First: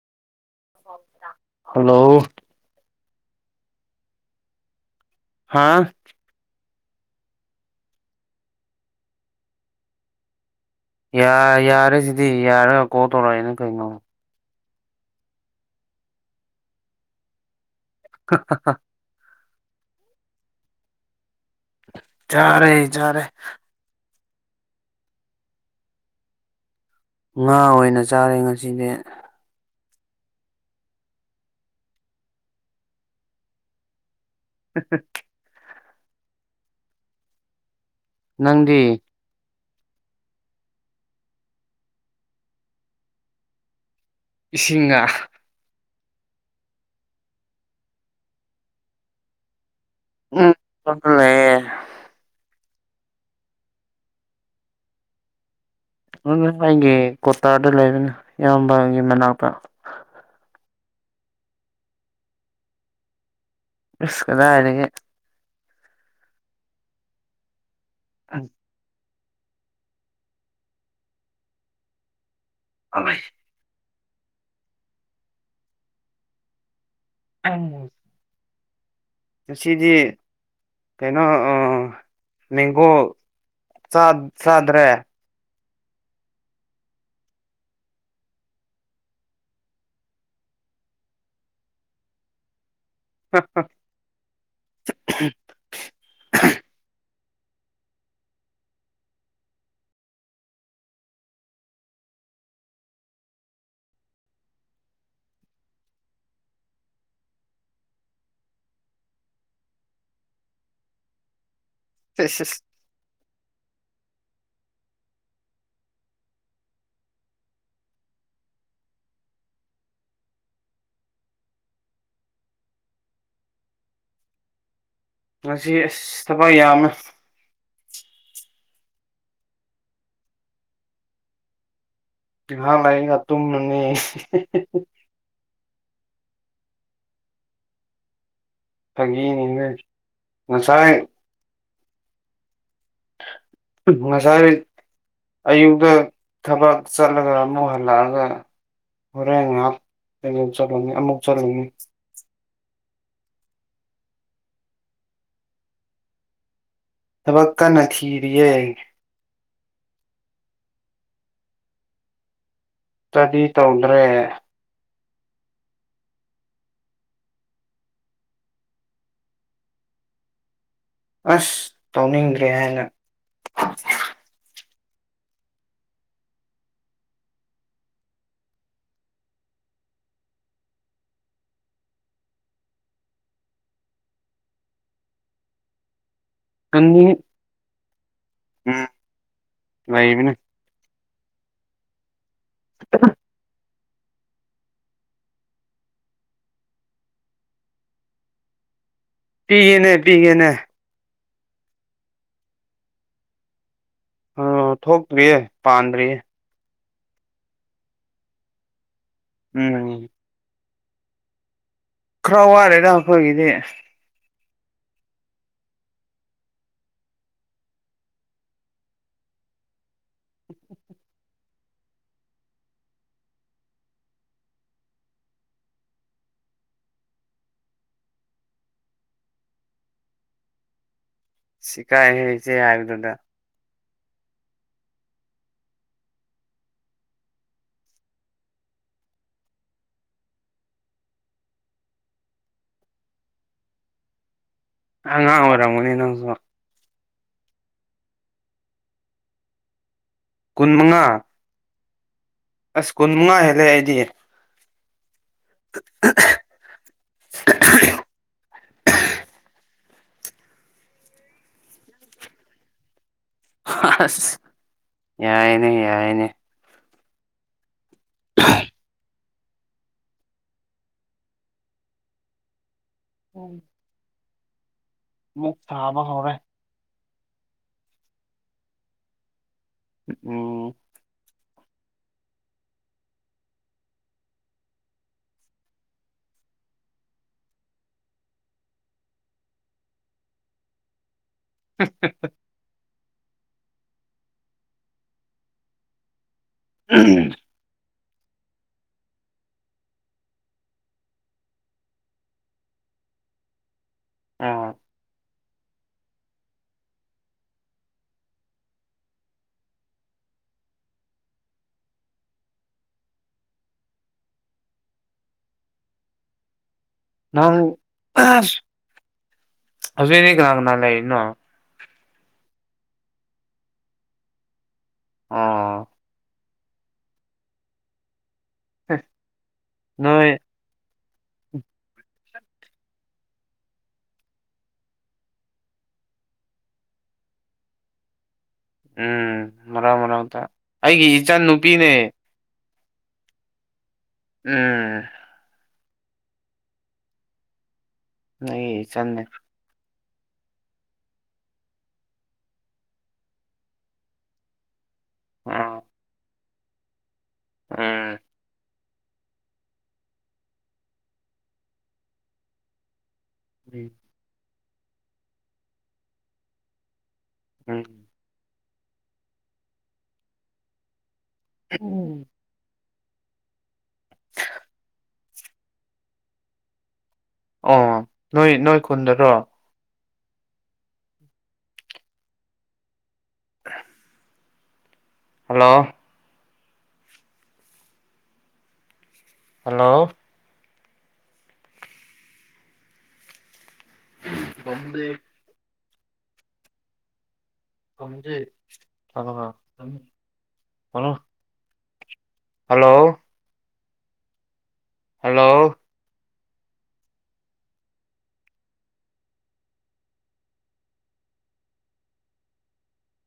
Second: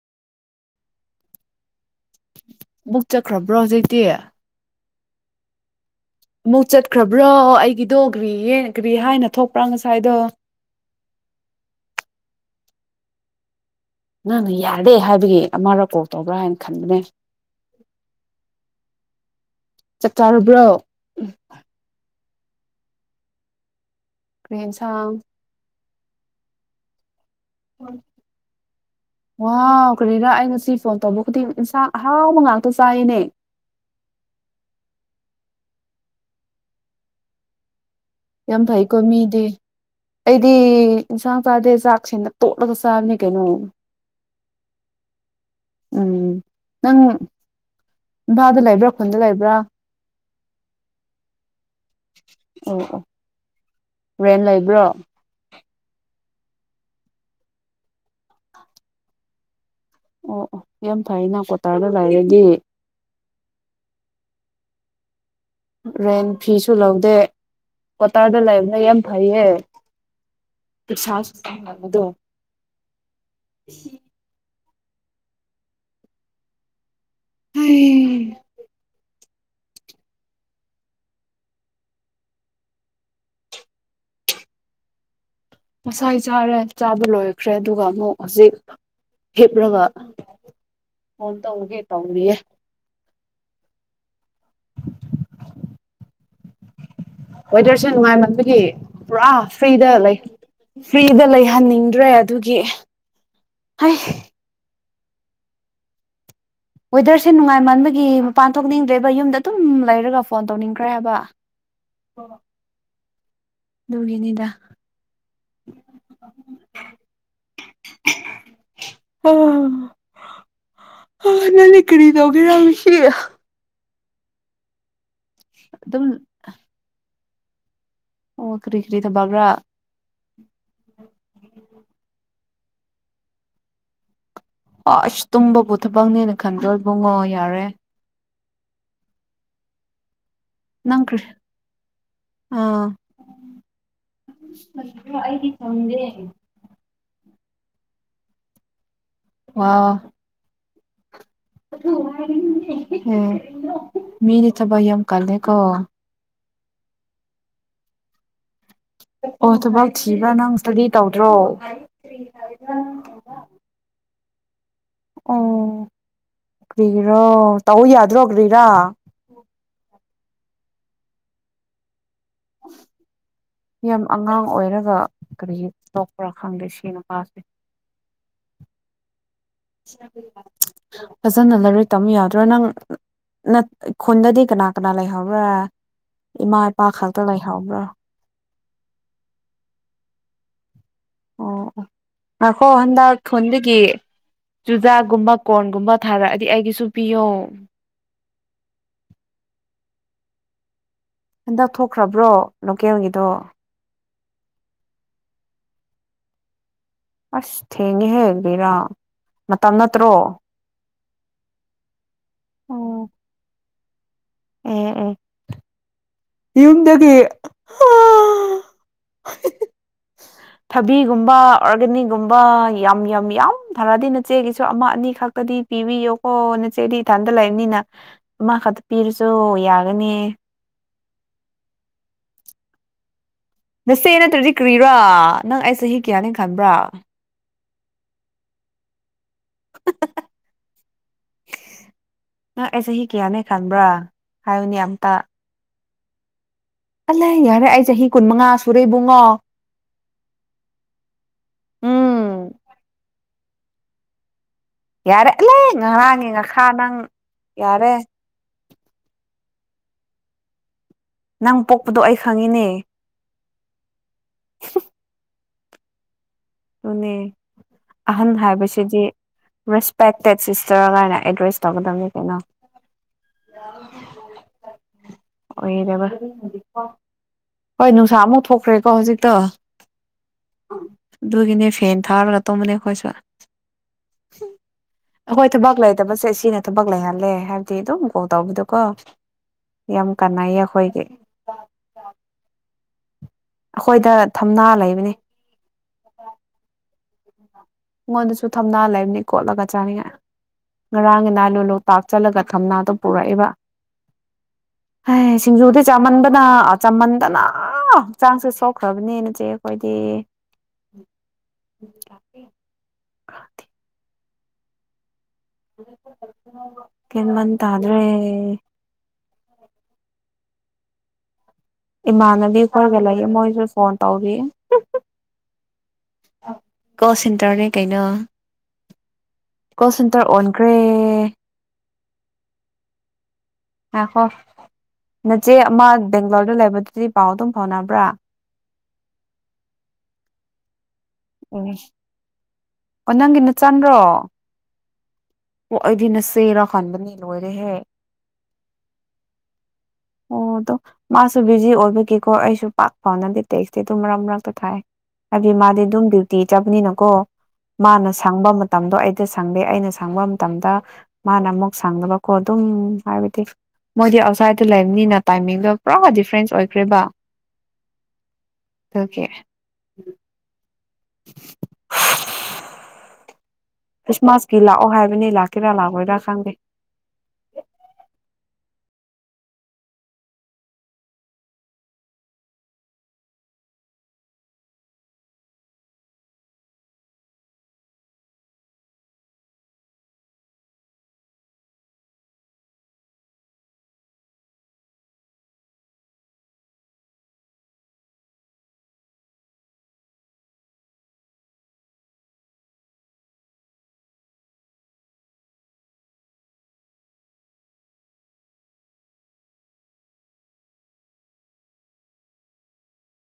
hello ꯑꯃꯨꯛ ꯆꯠꯈ꯭ꯔꯕ꯭ꯔꯣ ꯍꯧꯖꯤꯛꯇꯤ ꯍꯥꯥ ꯑꯃꯨꯛ ꯆꯠꯈ꯭ꯔꯕ꯭ꯔꯣ ꯑꯩꯒꯤꯗꯣ ꯒ꯭ꯔꯤ ꯒ꯭ꯔꯤ ꯍꯥꯏꯅ ꯊꯣꯛꯄ꯭ꯔꯥ ꯉꯁꯥꯏꯗꯣ ꯌꯥ ꯌꯥꯔꯦ ꯁꯤꯗꯤ ꯌꯥꯔꯒ ꯀꯣ ꯇꯧꯔꯛꯑꯏꯅ ꯅꯪꯅ ꯌꯥꯔꯦ ꯍꯥꯏꯕꯒꯤ ꯑꯃ ꯔꯀꯣꯜ ꯇꯧꯕ꯭ꯔꯥ ꯍꯥꯏꯅ ꯈꯟꯕꯅꯦ [inaudible] ꯆꯞ ꯆꯥꯔꯕ꯭ꯔꯣ ꯌꯥꯔꯦ ꯆꯥꯔꯦ ꯀ꯭ꯔꯍꯦꯟꯁ ꯉꯥ ꯑꯣꯏꯅ ꯆꯥꯔꯦ ꯉꯁꯤꯗꯤꯦ ꯄꯨꯈ꯭ꯔꯤꯔꯥ ꯑꯩ ꯉꯁꯤ ꯐꯣꯟ ꯇꯧꯕ ꯈꯨꯗꯤꯡ ꯏꯟꯁꯥꯡ ꯑꯍꯥꯎꯕ ꯉꯥꯛꯇ ꯆꯥꯏꯔꯤꯅꯦ [inaudible] ꯌꯥꯝ ꯅꯪꯗꯤ ꯐꯥꯏ ꯀꯣꯃꯤꯗꯤ ꯑꯩꯗꯤ ꯏꯟꯁꯥꯡ ꯆꯥꯗꯦ ꯆꯥꯛꯁꯤꯦꯅ ꯇꯣꯠꯂꯒ ꯆꯥꯕꯅꯦ ꯀꯩꯅꯣ ꯏꯁꯤꯡꯉꯥ ꯎꯝ ꯅꯪ ꯏꯝꯐꯥꯜꯗ ꯂꯩꯕ꯭ꯔꯥ ꯈꯨꯟꯗ ꯂꯩꯕ꯭ꯔꯥ ꯎꯝꯂꯦ ꯑꯣ ꯑꯣ ꯔꯣꯔꯦꯟ ꯂꯩꯕ꯭ꯔꯣ ꯑꯗꯨ ꯑꯩꯒꯤ ꯀꯣꯇꯥꯔꯗ ꯂꯩꯕꯅꯦ ꯏꯌꯥꯝꯕꯒꯤ ꯃꯅꯥꯛꯇ ꯑꯣ ꯑꯣ ꯌꯥꯝ ꯐꯩꯅ ꯀ꯭ꯋꯥꯇꯥꯔꯗ ꯂꯥꯏꯔꯒ ꯁ ꯀꯗ ꯍꯥꯏꯗꯒꯤ ꯔꯦꯟ ꯐꯤꯁꯨ ꯂꯧꯗꯦ ꯀ꯭ꯇꯥꯔꯗ ꯂꯩꯕꯅ ꯌꯥꯝ ꯍꯥꯏꯏꯌꯦ ꯁꯥꯗꯣ ꯑꯃꯦ [inaudible] ꯍꯃ ꯆꯁꯤꯗꯤ ꯀꯩꯅꯣ ꯃꯦꯡꯒꯣ ꯆꯥꯗ꯭ꯔꯦ ꯉꯁꯥꯏ ꯆꯥꯔꯦ ꯆꯥꯕ ꯂꯣꯏꯈ꯭ꯔꯦ ꯑꯗꯨꯒ ꯑꯃꯨꯛ ꯍꯧꯖꯤꯛ ꯍꯤꯞ꯭ꯔꯕ ꯐꯣꯟ ꯇꯧꯒꯦ ꯇꯧꯅꯤꯌꯦ ꯍ ꯍ [unintelligible] ꯋꯦꯗꯔꯁ ꯅꯨꯡꯉꯥꯏ ꯃꯗꯨꯒꯤ ꯄꯨꯔꯥ ꯐ꯭ꯔꯤꯗ ꯂꯩ ꯐ꯭ꯔꯤꯗ ꯂꯩꯍꯟꯅꯤꯡꯗ꯭ꯔꯦ ꯑꯗꯨꯒꯤ ꯍꯥꯏ ꯋꯦꯗꯔꯁꯦ ꯅꯨꯡꯉꯥꯏꯃꯟꯕꯒꯤ ꯃꯄꯥꯟ ꯊꯣꯛꯅꯤꯡꯗ꯭ꯔꯦꯕ ꯌꯨꯝꯗ ꯑꯗꯨꯝ ꯂꯩꯔꯒ ꯐꯣꯟ ꯇꯧꯅꯤꯡꯈ꯭ꯔꯦ ꯍꯥꯏꯕ ꯑ ꯑꯗꯨꯒꯤꯅꯤꯗ ꯑ ꯑꯅꯜꯂꯤ ꯀꯔꯤꯗꯒꯦꯔꯁꯤ ꯉꯁꯤ ꯑꯗꯨꯝ ꯑꯁ ꯊꯕꯛ ꯌꯥꯝꯅ ꯑꯣ ꯀꯔꯤ ꯀꯔꯤꯗ ꯕꯕ꯭ꯔꯥ ꯏꯍꯥ ꯂꯩꯒ ꯇꯨꯝꯅꯤ ꯄꯨꯊꯕꯛꯅꯦꯅ ꯈꯟꯗꯣꯏꯕꯨꯡꯉꯣ ꯌꯥꯔꯦ ꯐꯒꯤꯅꯤꯅ ꯅ ꯅꯪ ꯆꯔ ꯀꯔꯤ ꯑꯥ ꯉꯁꯥꯏ ꯑꯌꯨꯛꯇ ꯊꯕꯛ ꯆꯠꯂꯒ ꯑꯃꯨꯛ ꯍꯜꯂꯛꯑꯒ ꯍꯣꯔꯦꯟ ꯉꯥꯏꯍꯥꯛ ꯆꯠꯂꯒꯦ ꯑꯃꯨꯛ ꯆꯠꯂꯨꯅꯤ ꯑꯦ ꯃꯤꯅꯤ ꯆꯕꯍꯤ ꯌꯥꯝ ꯑꯃ ꯀꯜꯅꯦꯀꯣ ꯊꯕꯛꯀꯥ ꯅꯈꯤꯔꯤꯦ ꯑꯣ ꯊꯕꯛ ꯊꯤꯕ꯭ꯔꯥ ꯅꯪ ꯏꯁ꯭ꯇꯗꯤ ꯇꯧꯗ꯭ꯔꯣ ꯏꯁꯇꯗꯤ ꯇꯧꯗ꯭ꯔꯦ ꯑꯣ ꯭ꯔꯤꯔꯣ ꯇ ꯌꯥꯗ꯭ꯔꯣ ꯒ꯭ꯔꯤꯔꯥ ꯑꯁ ꯇꯧꯅꯤꯡꯗ꯭ꯔꯦ ꯍꯥꯏꯅ ꯌꯥꯝ ꯑꯉꯥꯡ ꯑꯣꯏꯔꯒ ꯑꯗꯨꯒ ꯀꯔꯤ ꯇꯣꯛꯄ꯭ꯔꯥ ꯈꯪꯗꯦ ꯁꯤꯅꯄꯥꯁꯦ ꯐꯖꯅ ꯂꯥꯏꯔꯣꯏ ꯇꯝ ꯌꯥꯗ꯭ꯔꯣ ꯅꯪ ꯅ ꯈꯨꯟꯗꯗꯤ ꯀꯅꯥ ꯀꯅꯥ ꯂꯩꯍꯧꯕ꯭ꯔꯥ ꯏꯃꯥ ꯏꯄꯥ ꯇꯨꯝꯅꯤꯡ ꯈꯛꯇ ꯂꯩꯍꯧꯕ꯭ꯔꯥ ꯎꯝ ꯂꯩꯕꯤꯅꯦ ꯑꯣ ꯉꯥꯛꯈꯣ ꯍꯟꯗꯛ ꯈꯨꯣꯟꯗꯒꯤ ꯆꯨꯖꯥꯛꯒꯨꯝꯕ ꯀꯣꯔꯒꯨꯝꯕ ꯊꯥꯔꯛꯑꯗꯤ ꯑꯩꯒꯤꯁꯨ ꯄꯤꯌꯣ ꯄꯤꯅꯦ ꯄꯤꯒꯅꯦ ꯍꯟꯗꯛ ꯊꯣꯛꯈ꯭ꯔꯕ꯭ꯔꯣ ꯂꯣꯀꯦꯜꯒꯤꯗꯣ ꯑꯣ ꯊꯣꯛꯇ꯭ꯔꯤꯌꯦ ꯄꯥꯟꯗ꯭ꯔꯤꯌꯦ ꯑꯁ ꯊꯦꯡꯉꯦꯍꯦꯛꯕꯤꯔꯥ ꯃꯇꯝ ꯎꯝ ꯅꯠꯇ꯭ꯔꯣ ꯈꯔ ꯋꯥꯔꯦꯗ ꯑꯩꯈꯣꯏꯒꯤꯗꯤ ꯎꯝ ꯎꯝ ꯌꯨꯝꯗꯒꯤ ꯊꯕꯤꯒꯨꯝꯕ ꯑꯣꯔꯒꯥꯅꯤꯛꯒꯨꯝꯕ ꯌꯥꯝ ꯌꯥꯝ ꯌꯥꯝ ꯐꯔꯗꯤ ꯅꯆꯦꯒꯤꯁꯨ ꯑꯃ ꯑꯅꯤ ꯈꯛꯇꯗꯤ ꯄꯤꯕꯤꯌꯣ ꯑꯣ ꯅꯆꯦꯗꯤ ꯏꯊꯥꯟꯗ ꯂꯩꯕꯅꯤꯅ ꯃꯥ ꯈꯛꯇ ꯄꯤꯔꯁꯨ ꯌꯥꯒꯅꯤ ꯁꯤꯀꯥꯏ ꯍꯁꯦ ꯍꯥꯏꯗꯗ ꯅꯁꯦ ꯅꯠꯇ꯭ꯔꯗꯤ ꯀ꯭ꯔꯤꯔꯥ ꯅꯪ ꯑꯩ ꯆꯍꯤ ꯀꯌꯥꯅꯤ ꯈꯟꯕ꯭ꯔꯥ ꯅ ꯑꯦꯁꯦ ꯍ ꯀꯌꯥꯅꯦ ꯈꯟꯕ꯭ꯔꯥ ꯍꯥꯏꯌꯨꯅꯦ ꯑꯉ ꯑꯣꯏꯔꯃꯅꯤꯟꯅꯁꯨ ꯑꯂ ꯌꯥꯔꯦ ꯑꯩ ꯆꯍꯤ ꯀꯨꯟꯃꯉꯥ ꯁꯨꯔꯦ ꯏꯕꯨꯡꯉꯣ ꯀꯨꯟꯃꯉꯥ ꯎꯝ ꯑꯁ ꯀꯨꯟ ꯃꯉꯥ ꯍꯦꯜꯂꯦ ꯑꯩꯗꯤ ꯌꯥꯔꯦ ꯂꯩ ꯉꯔꯥꯡꯒꯤ ꯉꯥꯈꯥ ꯅꯪ ꯌꯥꯔꯦ ꯅꯪ ꯄꯣꯛꯄꯗꯣ ꯑꯩ ꯈꯪꯉꯤꯅꯦ ꯑꯁ ꯌꯥꯏꯅꯦ ꯌꯥꯏꯅꯦ ꯅꯦ ꯑꯍꯟ ꯍꯥꯏꯕꯕꯁꯤꯗꯤ ꯔꯦꯁꯄꯦꯛꯇꯦꯠ ꯁꯤꯁꯇꯔꯒꯥꯏꯅ ꯑꯦꯗ꯭ꯔꯦꯁ ꯇꯧꯒꯗꯕꯅꯤ ꯀꯩꯅꯣ ꯎꯝ ꯑꯣꯏꯕ ꯍꯣꯏ ꯅꯨꯡꯁꯥ ꯑꯃꯧ ꯊꯣꯛꯈ꯭ꯔꯦꯀꯣ ꯍꯧꯖꯤꯛꯇꯣ ꯎꯝ ꯑꯗꯨꯒꯤꯅꯦ ꯐꯦꯟ ꯊꯥꯔꯒ ꯇꯝꯕꯅꯦ ꯑꯩꯈꯣꯏꯁꯨ ꯑꯩꯈꯣꯏ ꯊꯕꯛ ꯂꯩꯇꯕꯁꯦ ꯁꯤꯅ ꯊꯕꯛ ꯂꯩꯍꯜꯂꯦ ꯍꯥꯏꯕꯗꯤ ꯑꯗꯨꯝ ꯀꯣꯜ ꯇꯧꯕꯤꯗꯀꯣ ꯌꯥꯝ ꯀꯥꯟꯅꯩꯌꯦ ꯑꯩꯈꯣꯏꯒꯤ [inaudible] ꯑꯩꯈꯣꯏꯗ ꯊꯝꯅꯥ ꯂꯩꯕꯅꯤ ꯎꯝ ꯑꯩꯉꯣꯟꯗꯁꯨ ꯊꯝꯅꯥ ꯂꯩꯕꯅꯤ ꯀꯣꯠꯂꯒ ꯆꯥꯅꯤꯡꯉꯥꯏ ꯉꯔꯥꯡ ꯉꯗꯥ ꯂ ꯂꯣꯛꯇꯥꯛ ꯆꯠꯂꯒ ꯊꯝꯅꯥꯗꯣ ꯄꯨꯔꯛꯏꯕ ꯑ ꯑꯦ ꯁꯤꯡꯖꯨꯗꯤ ꯆꯥꯃꯟꯕꯅ ꯆꯝꯃꯟꯗꯅ ꯍꯛꯆꯥꯡꯁꯦ ꯁꯣꯛꯈ꯭ꯔꯕꯅꯦꯅꯖꯩ ꯑꯩꯈꯣꯏꯗꯤ ꯦ [inaudible] [inaudible] ꯅ ꯇꯥꯗ꯭ꯔꯦ ꯑꯗꯨꯖꯤꯅꯦꯒ ꯅ ꯅꯂ ꯏꯟꯅ ꯏꯃꯥꯟꯅꯕꯤ ꯈꯔꯒ ꯂꯩꯌꯦ ꯃꯣꯏꯁꯨ ꯐꯣꯟ ꯇꯧꯔꯦꯑꯦꯌꯦ ꯑꯥ ꯀ ꯁꯤꯦꯟꯇꯔꯅꯦ ꯀꯩꯅꯩꯅ ꯀꯣꯜ ꯁꯦꯟꯇꯔ ꯅꯣꯏ ꯑꯣꯟꯈ꯭ꯔꯦ ꯑ ꯍꯣꯏ ꯅꯆꯦ ꯑꯃ ꯕꯦꯡꯒ꯭ꯂꯣꯔꯗ ꯂꯩꯕꯗꯨꯗꯤ ꯄꯥꯎ ꯑꯗꯨꯝ ꯐꯥꯎꯅꯕ꯭ꯔꯥ ꯎꯝ ꯃꯔꯥꯡ ꯃꯔꯥꯡ ꯇ ꯑꯩꯒꯤ ꯏꯆ ꯎꯝ ꯅꯨꯨꯄꯤꯅꯦ ꯑꯣ ꯅꯪꯒꯤ ꯅ ꯆꯥꯟꯗ꯭ꯔꯣ ꯎꯝ ꯑꯣ ꯑꯩꯗꯤ ꯅ ꯁꯦꯔ ꯈꯟꯕꯅꯤ ꯂꯣꯏꯔꯦꯍꯦ ꯅ ꯆꯅꯦ ꯑꯣ ꯑꯗꯣ ꯃꯥꯁꯨ ꯕꯤꯖꯤ ꯑꯣꯏꯕꯒꯤꯀꯣ ꯑꯩꯁꯨ ꯄꯥꯛ ꯐꯥꯎꯅꯗꯤꯦ ꯇꯦꯛꯁꯤ ꯑꯗꯨ ꯃꯔꯛ ꯃꯔꯛꯇ ꯊꯥꯏ ꯍꯥꯏꯗꯤ ꯑꯥ ꯃꯥꯗꯤ ꯑꯗꯨꯝ ꯗ꯭ꯌꯨꯇꯤ ꯆꯕꯅꯤꯅꯀꯣ ꯃꯥꯅ ꯎꯝ ꯁꯪꯕ ꯃꯇꯝꯗꯣ ꯑꯩꯗ ꯁꯪꯗꯦ ꯑꯩꯅ ꯁꯪꯕ ꯃꯇꯝꯗ ꯃꯥꯅ ꯑꯃꯨꯛ ꯁꯪꯅꯕꯀꯣ ꯑꯗꯨꯝ ꯍꯥꯏꯕꯗꯤ ꯃꯣꯏꯗꯤ ꯑꯥꯎꯠꯁꯥꯏꯗꯠꯇ ꯂꯩꯕꯅꯤꯅ ꯇꯥꯏꯃꯤꯡꯗꯣ ꯄꯨꯔꯥ ꯗꯤꯐ꯭ꯔꯦꯟꯁ ꯑꯣꯏꯈ꯭ꯔꯦꯕ ꯎꯝ ꯊꯀꯦ ꯎꯝ ꯈ꯭ꯔꯤꯁꯃꯥꯁꯀꯤ ꯂꯥꯛꯑꯣ ꯍꯥꯏꯕꯅꯤ ꯂꯥꯛꯀꯦꯔꯥ ꯂꯥꯛꯑꯣꯏꯔꯥ ꯈꯪꯗꯦ ꯑꯣ ꯅꯣꯏ ꯅꯣꯏ ꯈꯨꯨꯟꯗꯔꯣ ꯇ ꯍꯜꯂꯣ ꯍꯜꯂꯣ ꯀꯝꯕꯦ ꯑ ꯍꯂꯣ ꯍꯜꯂꯣ ꯍꯜꯂꯣ